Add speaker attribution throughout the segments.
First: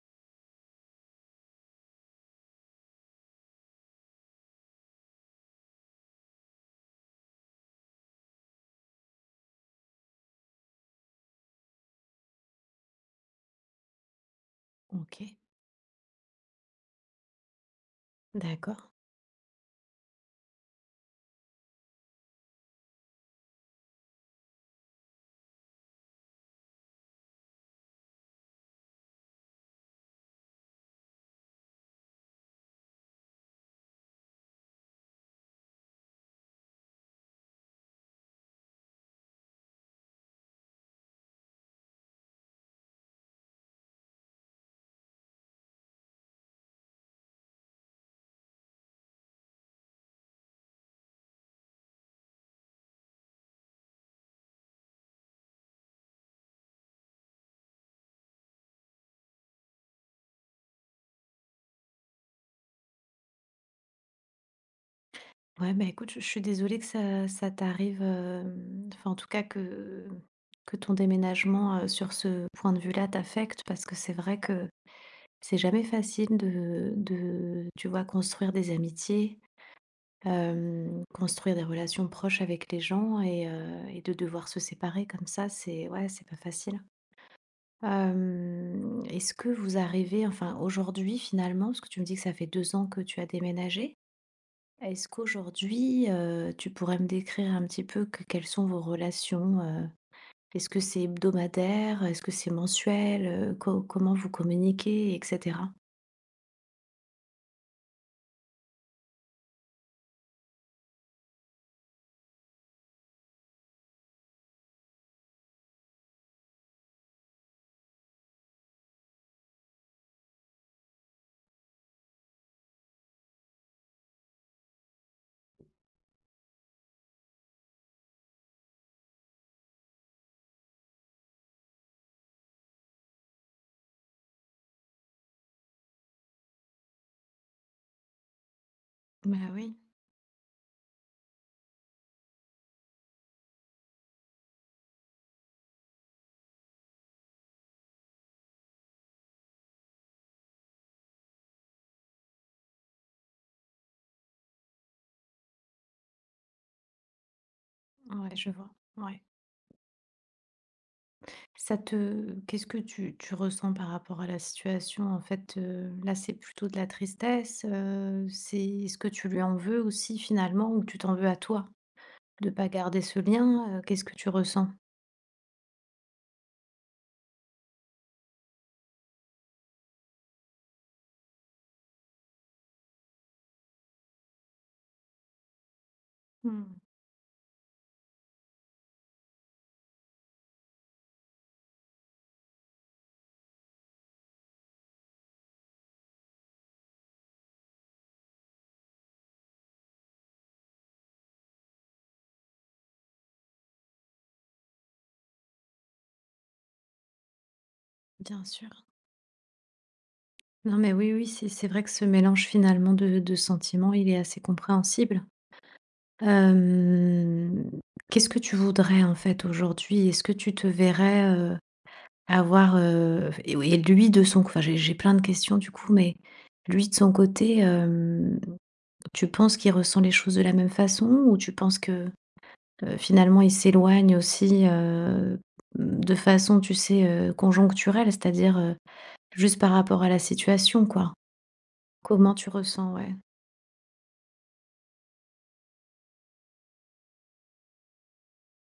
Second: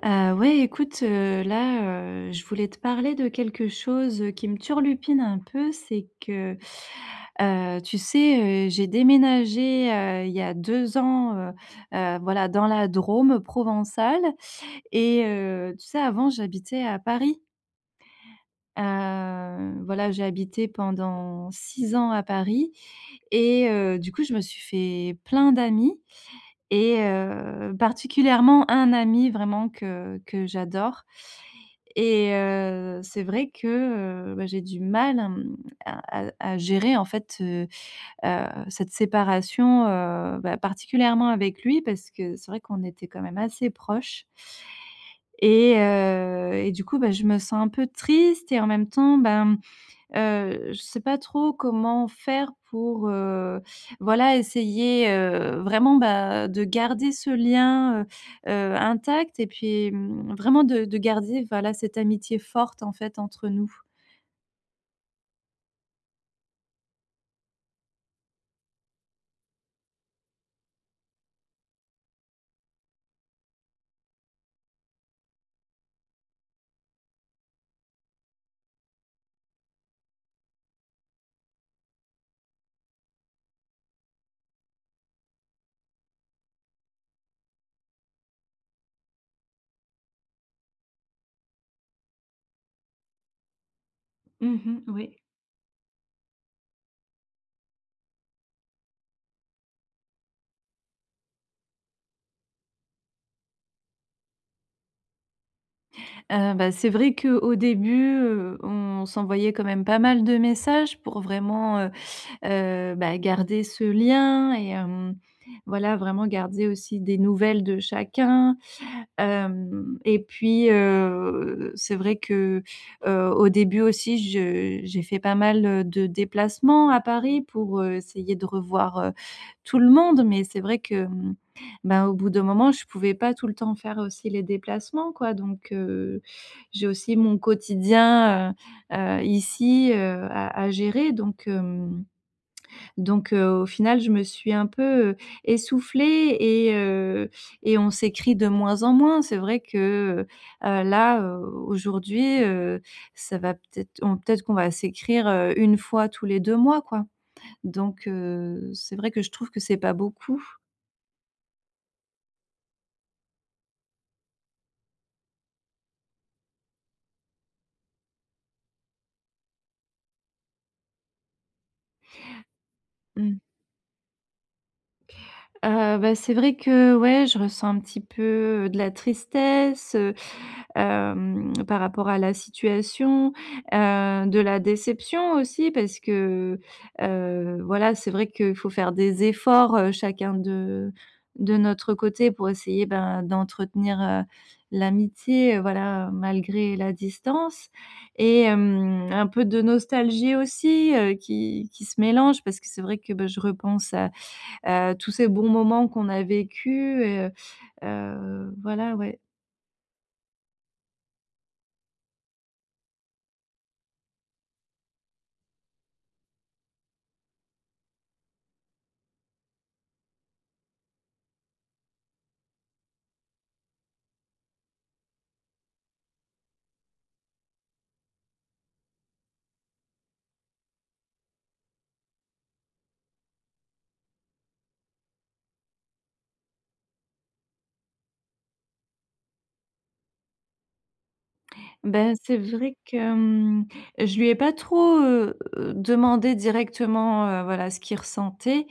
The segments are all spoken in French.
Speaker 1: Ah, ouais, écoute, heu, là, heu, je voulais te parler de quelque chose, heu, qui me turlupine un peu, c'est que, heu, tu sais, heu, j'ai déménagé, heu, il y a 2 ans, heu heu, voilà dans la Drôme provençale et
Speaker 2: Ok.
Speaker 1: heu, tu sais avant j'habitais à Paris.
Speaker 2: D'accord.
Speaker 1: Heu, voilà, j'ai habité pendant 6 ans à Paris et heu, du coup, je me suis fait plein d'amis et heu, particulièrement un ami vraiment que que j'adore et heu, c'est vrai que, heu, bah, j'ai du mal, hem, à à à gérer en fait, heu heu, cette séparation. Heu, bah, particulièrement avec lui parce c'est vrai qu'on était quand même assez proches et heu et du coup bah, je me sens un peu triste et en même temps ben, heu, je sais pas trop comment faire pour, heu, voilà essayer, heu, vraiment bah, de garder ce lien, heu heu, intact et puis, mmh, vraiment de de garder voilà cette amitié forte en fait entre nous.
Speaker 2: Ouais ben écoute, je je suis désolée que ça ça t'arrive, hem, enfin en tout cas que que ton déménagement, heu, sur ce point de vue-là, t'affecte. Parce que c'est vrai que c'est jamais facile de de tu vois? Construire des amitiés, hem, construire des relations proches avec les gens et heu et de devoir se séparer, comme ça. C'est ouais c'est pas facile, hem est-ce que vous arrivez enfin aujourd'hui finalement parce que tu me dis que ça fait 2 ans que tu as déménagé.
Speaker 1: Mmh mh,
Speaker 2: Est-ce
Speaker 1: oui.
Speaker 2: qu'aujourd'hui, heu, tu pourrais me décrire un petit peu qu quelles sont vos relations, heu, est-ce ce que c'est hebdomadaire? Est ce que c'est mensuel? Heu, co comment vous communiquez, et cetera?
Speaker 1: Heu, bah, c'est vrai qu'au début, heu, on s'envoyait quand même pas mal de messages, pour vraiment, heu heu, bah, garder ce lien et hem, voilà. Vraiment garder aussi des nouvelles de chacun, hem, et puis, heu, c'est vrai que, heu, au début aussi, je j'ai fait pas mal, heu, de déplacements à Paris pour, heu, essayer de revoir, heu, tout le monde. Mais c'est vrai que, bah, au bout d'un moment, je pouvais pas tout le temps faire aussi les déplacements, quoi. Donc heu, j'ai aussi mon quotidien, heu heu,
Speaker 2: Bah oui.
Speaker 1: ici, heu, à à gérer. Donc hem donc heu, au final je me suis un peu, heu, essoufflée et heu et on s'écrit de moins en moins. C'est vrai que, heu, là, heu, aujourd'hui, heu, ça va peut-être on peut-être qu'on va s'écrire, heu, 1 fois, tous les 2 mois, quoi donc
Speaker 2: Ouais je vois,
Speaker 1: heu, c'est vrai
Speaker 2: ouais.
Speaker 1: que je trouve que c'est pas beaucoup.
Speaker 2: Ça te qu'est-ce que tu tu ressens par rapport à la situation? En fait, heu, là, c'est plutôt de la tristesse, heu. C'est est-ce que tu lui en veux aussi, finalement? Ou tu t'en veux à toi de pas garder ce
Speaker 1: Mmh.
Speaker 2: lien? Heu, qu'est-ce que tu ressens?
Speaker 1: Heu, bah, c'est vrai que, ouais, je ressens un petit peu, heu, de la tristesse, heu hem, par rapport à la situation. Heu, de la déception aussi, parce que,
Speaker 2: Mmh.
Speaker 1: heu, voilà, c'est vrai qu'il faut faire des efforts, heu, chacun de de notre côté, pour essayer, ben, d'entretenir, heu, l'amitié, heu, voilà, malgré la distance et hem, un peu de nostalgie aussi, heu, qui qui se mélange, parce que c'est vrai que, bah, je repense à à tous ces bons moments qu'on a vécus. Heu
Speaker 2: Bien
Speaker 1: heu,
Speaker 2: sûr.
Speaker 1: voilà, ouais.
Speaker 2: Non, mais oui, oui. C'est c'est vrai que ce mélange, finalement, de de sentiments, il est assez compréhensible. Hem, qu'est-ce que tu voudrais en fait, aujourd'hui? Est-ce que tu te verrais, heu, avoir, heu, f et oui et lui de son c enfin j'ai plein de questions du coup, mais lui de son côté, hem, tu penses qu'il ressent les choses de la même façon ou tu penses que, heu, finalement, il s'éloigne aussi, heu, mmh de façon, tu sais, heu, conjoncturelle? C'est-à-dire, heu, juste par rapport à la situation, quoi.
Speaker 1: Bah,
Speaker 2: Comment
Speaker 1: c'est
Speaker 2: tu
Speaker 1: vrai
Speaker 2: ressens?
Speaker 1: que,
Speaker 2: Ouais.
Speaker 1: mmh. Je lui ai pas trop, heu, demandé directement, heu, voilà, ce qu'il ressentait,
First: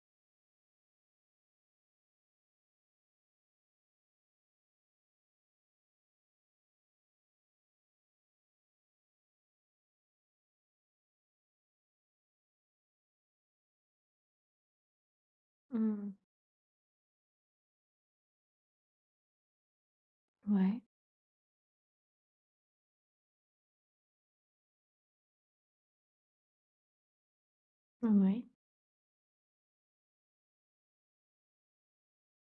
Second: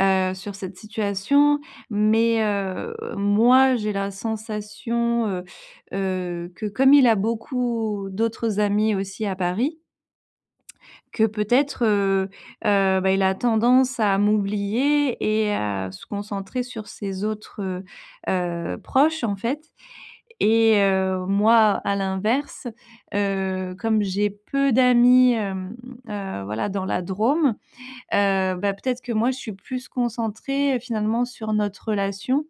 Speaker 1: heu, sur cette situation mais heu, moi, j'ai la sensation, heu heu, que comme il a beaucoup d'autres amis aussi à Paris, que peut-être, heu heu, bah, il a tendance à m'oublier et à se
Speaker 2: Mmh.
Speaker 1: concentrer sur ses autres, heu heu, proches, en fait et
Speaker 2: Ouais.
Speaker 1: heu, moi, à l'inverse, heu, comme j'ai peu d'amis, hem heu, voilà dans la Drôme.
Speaker 2: Ouais.
Speaker 1: Heu, bah, peut-être que moi, je suis plus concentrée, finalement, sur notre relation.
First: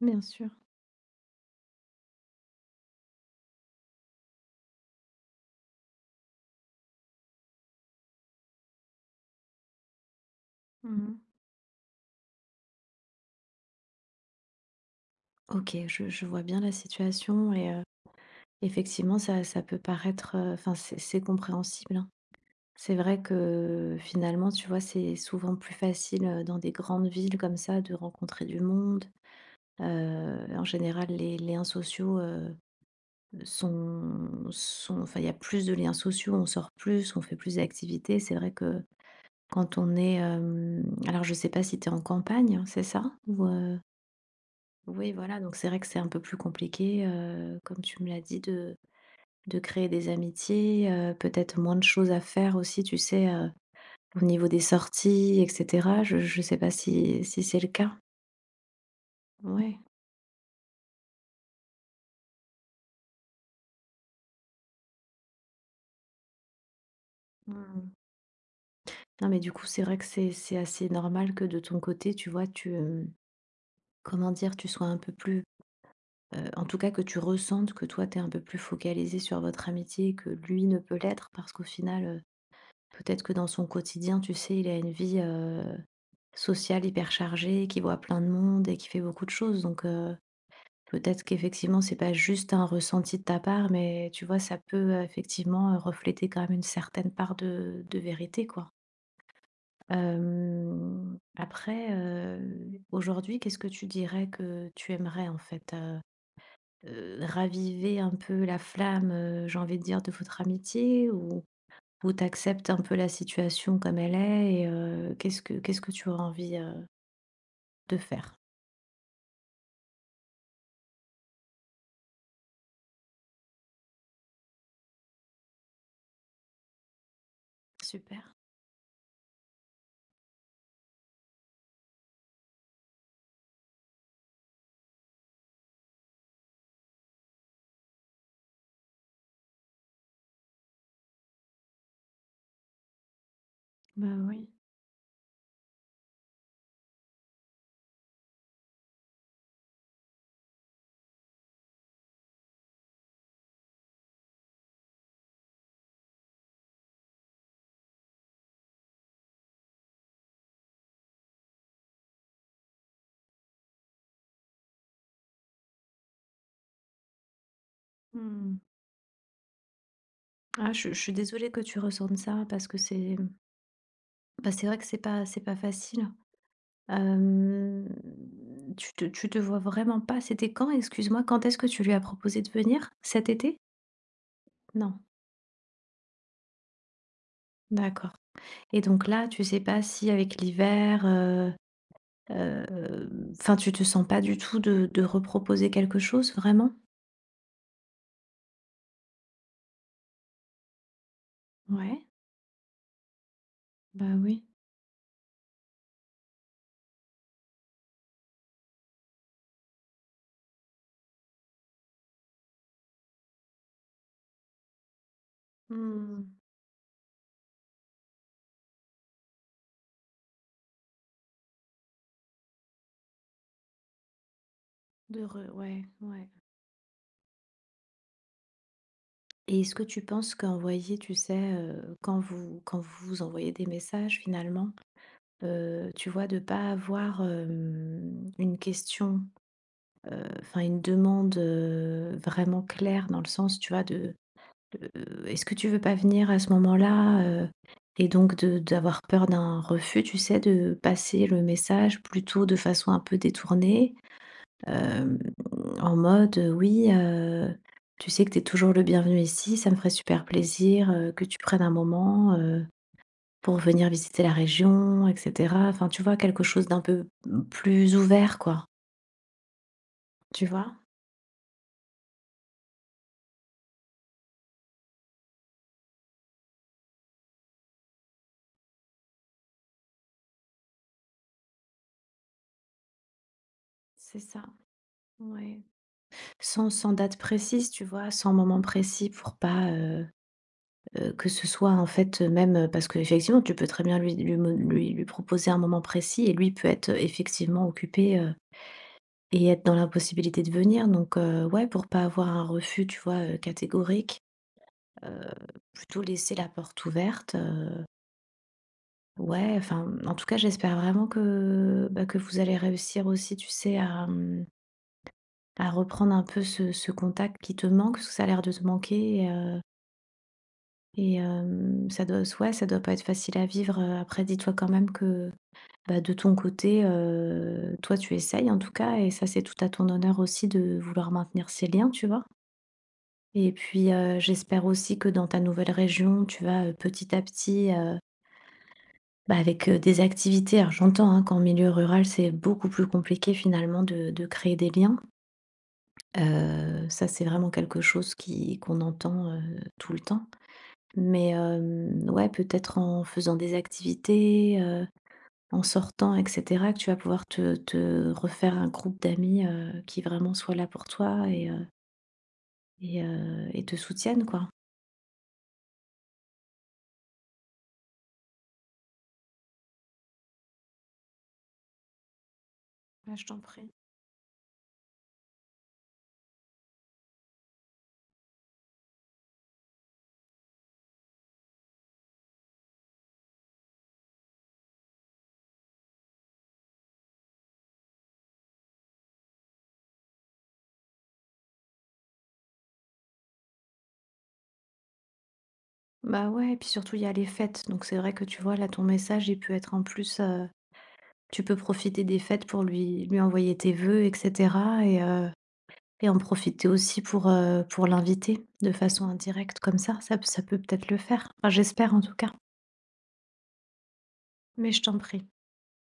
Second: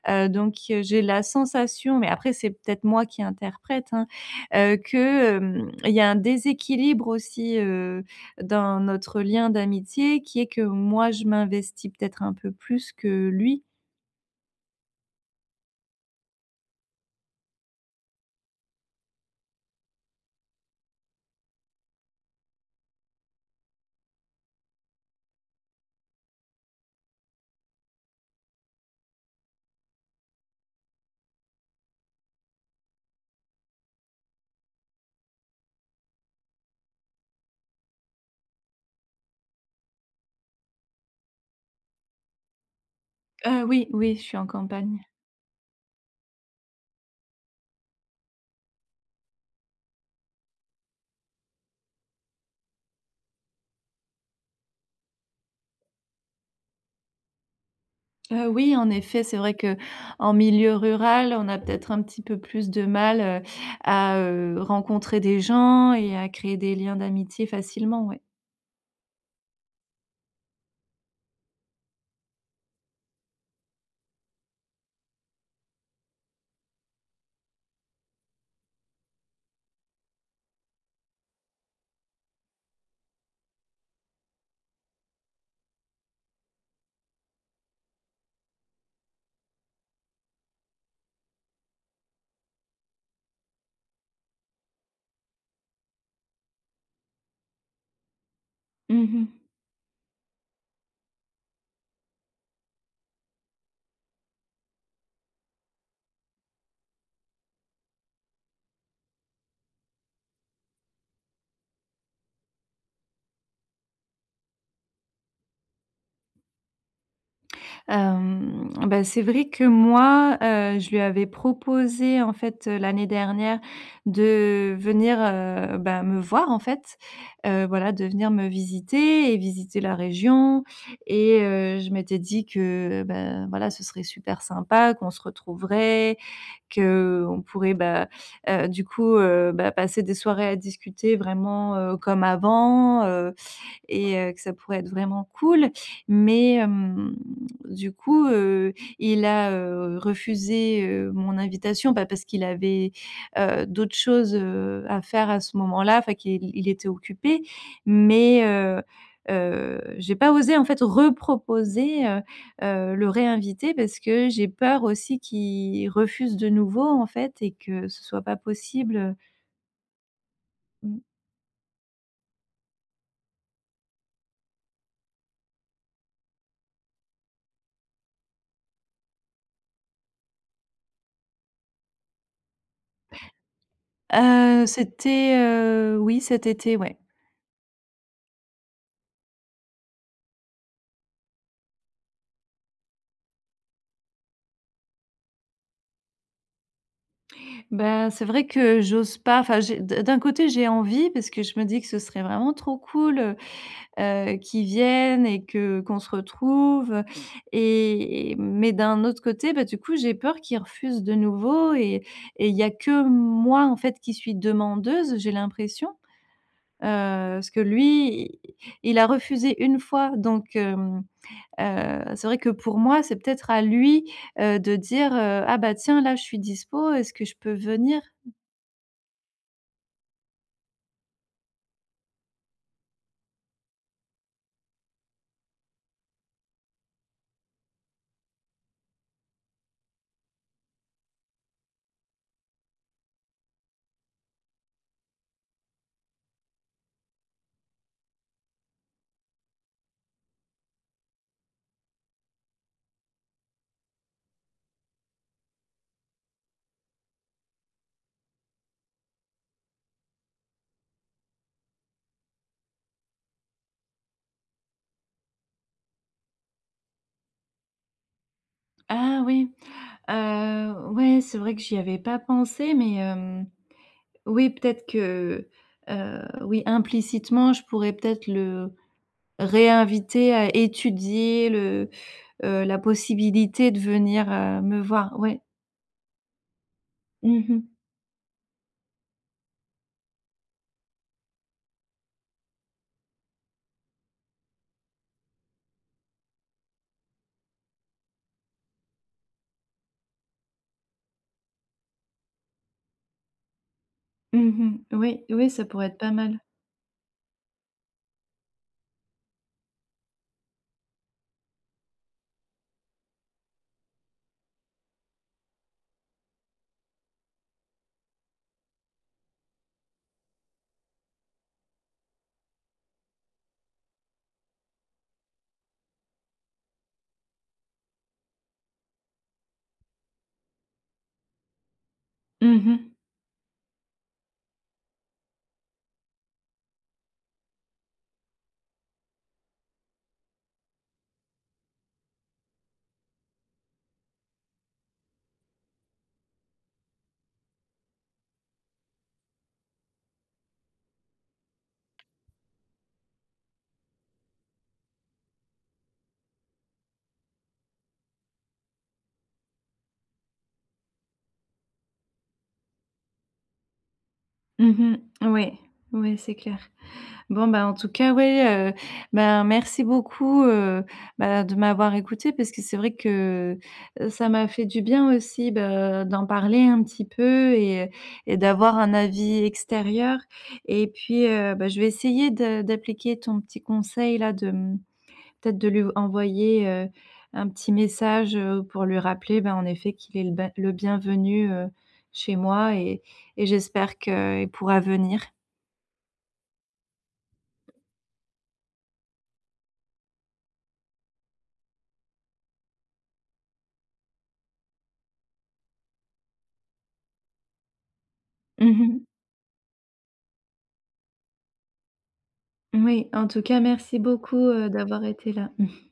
Speaker 2: Bien
Speaker 1: Heu,
Speaker 2: sûr.
Speaker 1: donc heu, j'ai la sensation- mais après, c'est peut-être moi qui interprète, hein, heu, que, hem il y a un déséquilibre aussi, heu, dans notre lien d'amitié, qui est que
Speaker 2: Mmh
Speaker 1: moi,
Speaker 2: mh.
Speaker 1: je m'investis peut-être un peu plus que lui.
Speaker 2: OK, je je vois bien la situation, et heu, effectivement ça ça peut paraître, heu, enfin, c'est c'est compréhensible, hein. C'est vrai que, finalement, tu vois, c'est souvent plus facile, heu, dans des grandes villes comme ça de rencontrer du monde. Heu, en général, les liens sociaux heu, sont sont, enfin il y a plus de liens sociaux, on sort plus, on fait plus d'activités, c'est vrai que, quand on est, hem alors je sais pas si tu es en campagne, c'est ça? Ou
Speaker 1: Ah
Speaker 2: heu
Speaker 1: oui, oui, je suis en campagne.
Speaker 2: Oui voilà, donc c'est vrai que c'est un peu plus compliqué, heu, comme tu me l'as dit de de créer des amitiés, heu, peut-être moins de choses à faire aussi, tu sais? Heu, au niveau des sorties et cetera. Je je sais pas si si c'est le cas?
Speaker 1: Heu, oui, en effet, c'est vrai
Speaker 2: Ouais.
Speaker 1: qu'en milieu rural, on a peut-être un petit peu plus de mal, heu, à, heu, rencontrer des gens et à créer des liens d'amitié
Speaker 2: Mmh mh.
Speaker 1: facilement, oui.
Speaker 2: Non, mais du coup, c'est vrai que c'est c'est assez normal que de ton côté tu vois, tu, hem, comment dire? Tu sois, un peu plus, heu, en tout cas que tu ressentes que, toi, tu es un peu plus focalisée sur votre amitié que lui ne peut l'être, parce qu'au final, heu, peut-être que dans son quotidien, tu sais, il a une vie, heu, sociale hyper chargée, qu'il voit plein de monde et qu'il fait beaucoup de choses donc heu, peut-être qu'effectivement c'est pas juste un ressenti de ta part, mais tu vois, ça peut effectivement refléter quand même une certaine part de de vérité, quoi.
Speaker 1: Mmh mh.
Speaker 2: Hem, après, heu, aujourd'hui qu'est-ce que tu dirais que tu aimerais, en fait? Heu heu, raviver un peu la flamme, heu, j'ai envie de dire, de votre amitié ou ou tu acceptes un peu la situation comme elle est, et heu, qu'est-ce que qu'est-ce que tu auras envie heu de faire?
Speaker 1: Hem, bah, c'est vrai que moi, heu, je lui avais proposé en fait, heu, l'année dernière de venir, heu, bah, me voir en fait. Heu, voilà de venir
Speaker 2: Super.
Speaker 1: me visiter et visiter la région et heu, je m'étais dit que: «Bah, voilà, ce serait super sympa, qu'on se retrouverait, qu'on pourrait, bah, heu, du coup heu, bah passer des soirées à discuter vraiment, heu, comme avant heu, et
Speaker 2: Ben,
Speaker 1: heu, que
Speaker 2: oui.
Speaker 1: ça pourrait être vraiment cool». Mais hem, du coup, heu, il a, heu, refusé, heu, mon invitation, bah, parce qu'il avait, heu, d'autres choses, heu, à faire à ce moment-là enfin qu'il il était occupé mais heu heu, j'ai pas osé en fait, reproposer, heu heu, le réinviter parce que j'ai peur aussi qu'il refuse de nouveau en fait, et que ce soit pas
Speaker 2: Mmh.
Speaker 1: possible
Speaker 2: Ah, je je
Speaker 1: Mmh.
Speaker 2: suis désolée que tu ressentes ça, parce que c'est mmh bah, c'est vrai que c'est pas c'est pas facile, hem. Tu te tu te vois vraiment pas, c'était quand? Excuse-moi, quand est-ce que tu lui as proposé de venir? Cet été?
Speaker 1: Heu,
Speaker 2: Non.
Speaker 1: c'était, heu, oui cet été, ouais.
Speaker 2: D'accord et donc, là tu sais pas si avec l'hiver, heu heu, enfin, tu te sens pas du tout de de reproposer quelque chose vraiment?
Speaker 1: Bah, c'est vrai que j'ose pas. Enfin, j'ai d'un d'un côté, j'ai envie parce que, je me dis que ce
Speaker 2: Ouais.
Speaker 1: serait vraiment trop cool, heu
Speaker 2: Bah
Speaker 1: heu,
Speaker 2: oui.
Speaker 1: qu'il vienne et que qu'on se retrouve, et mais d'un autre côté. Bah du coup, j'ai peur qu'il refuse de nouveau, et et il y a que moi en fait, qui suis demandeuse, j'ai l'impression, heu,
Speaker 2: Mmh.
Speaker 1: parce que lui il il a refusé 1 fois. Donc hem, heu, c'est vrai que pour moi, c'est peut-être à lui, heu, de dire, heu:
Speaker 2: D'heureux,
Speaker 1: «Ah bah
Speaker 2: ouais,
Speaker 1: tiens là je
Speaker 2: ouais.
Speaker 1: suis dispo, est-ce que je peux venir?»
Speaker 2: Et est-ce que tu penses qu'envoyer, tu sais, heu, quand vous quand vous vous envoyez des messages finalement, heu, tu vois? De pas avoir, hem, une question, heu, enfin une demande, heu, vraiment claire? Dans le sens, tu vois de de «Est-ce que tu veux pas venir à ce moment-là, heu?» Et donc, de d'avoir peur d'un refus, tu sais? De passer le message plutôt de façon un peu détournée, hem, en mode, heu: «Oui, heu, tu sais que tu es toujours le bienvenu ici. Ça me ferait super plaisir, heu, que tu prennes un moment, heu, pour venir visiter la région et cetera». Enfin, tu vois? Quelque chose d'un peu plus ouvert, quoi.
Speaker 1: Ah oui,
Speaker 2: Tu vois?
Speaker 1: heu, ouais, c'est vrai que j'y avais pas pensé. Mais hem, oui, peut-être que, heu, oui, implicitement, je pourrais peut-être le réinviter à étudier le, heu, la possibilité de
Speaker 2: C'est
Speaker 1: venir,
Speaker 2: ça,
Speaker 1: heu, me voir, ouais.
Speaker 2: ouais. Sans sans date
Speaker 1: Mmh
Speaker 2: précise,
Speaker 1: mh.
Speaker 2: tu vois? Sans moment précis pour pas, heu heu, que ce soit en fait, heu, même, heu, parce qu'effectivement, tu peux très bien lui lui mo lui lui proposer un moment précis et lui il peut être, heu, effectivement occupé, heu, et être dans l'impossibilité de venir. Donc, heu, ouais pour pas avoir un refus, tu vois? Heu, catégorique,
Speaker 1: Mmh mh,
Speaker 2: heu,
Speaker 1: ouais, ouais, ça pourrait être
Speaker 2: plutôt
Speaker 1: pas
Speaker 2: laisser
Speaker 1: mal.
Speaker 2: la porte ouverte, heu Ouais, enfin, en tout cas, j'espère vraiment que, bah, que vous allez réussir aussi, tu sais, à mmh à reprendre un peu ce ce contact, qui te manque. Ça, a l'air de manquer, heu et hem, ça doit soi ouais ça doit pas être facile à vivre, heu, après dis-toi quand même que bah, de ton côté, heu, toi, tu essayes en tout cas, et ça, c'est tout à ton honneur aussi de vouloir maintenir ces liens, tu vois?
Speaker 1: Mmh mh.
Speaker 2: Et puis, heu, j'espère aussi que dans ta nouvelle région, tu vas petit à petit heu bah, avec, heu, des activités alors, j'entends, hein, qu'en milieu rural, c'est beaucoup plus compliqué finalement de de créer des liens heu, ça, c'est vraiment quelque chose qui qu'on entend, heu, tout le temps. Mais, hem, ouais, peut-être en faisant des activités, heu, en sortant et cetera, que tu vas pouvoir te te refaire un groupe d'amis, heu, qui vraiment soit là pour toi et heu et heu, et te soutiennent quoi.
Speaker 1: Mmh mh. Ouais, ouais, c'est clair. Bon ben, en tout cas, ouais, heu, ben merci beaucoup, heu, bah de m'avoir écouté. Parce que c'est vrai
Speaker 2: Bah, je t'en
Speaker 1: que,
Speaker 2: prie.
Speaker 1: heu, ça m'a fait du bien aussi de d'en parler un petit peu et et d'avoir un avis extérieur et puis, heu, bah, je vais essayer de d'appliquer ton petit conseil là. De mmh peut-être de lui envoyer, heu, un petit message, heu, pour lui rappeler, bah, en effet qu'il est le ben le bienvenu, heu, chez moi et et j'espère qu'il pourra venir.
Speaker 2: Bah, ouais et puis surtout, il y a les fêtes, donc c'est vrai que tu vois là, ton message il peut être en plus, heu, tu peux profiter des fêtes pour lui lui envoyer tes voeux et cetera, et, heu, et en profiter aussi pour heu, pour l'inviter de
Speaker 1: Mmh mh.
Speaker 2: façon indirecte, comme ça, ça ça peut, peut-être le faire? Enfin, j'espère en tout cas.
Speaker 1: Oui, en tout cas merci beaucoup, heu,
Speaker 2: Mais je t'en
Speaker 1: d'avoir
Speaker 2: prie.
Speaker 1: été là.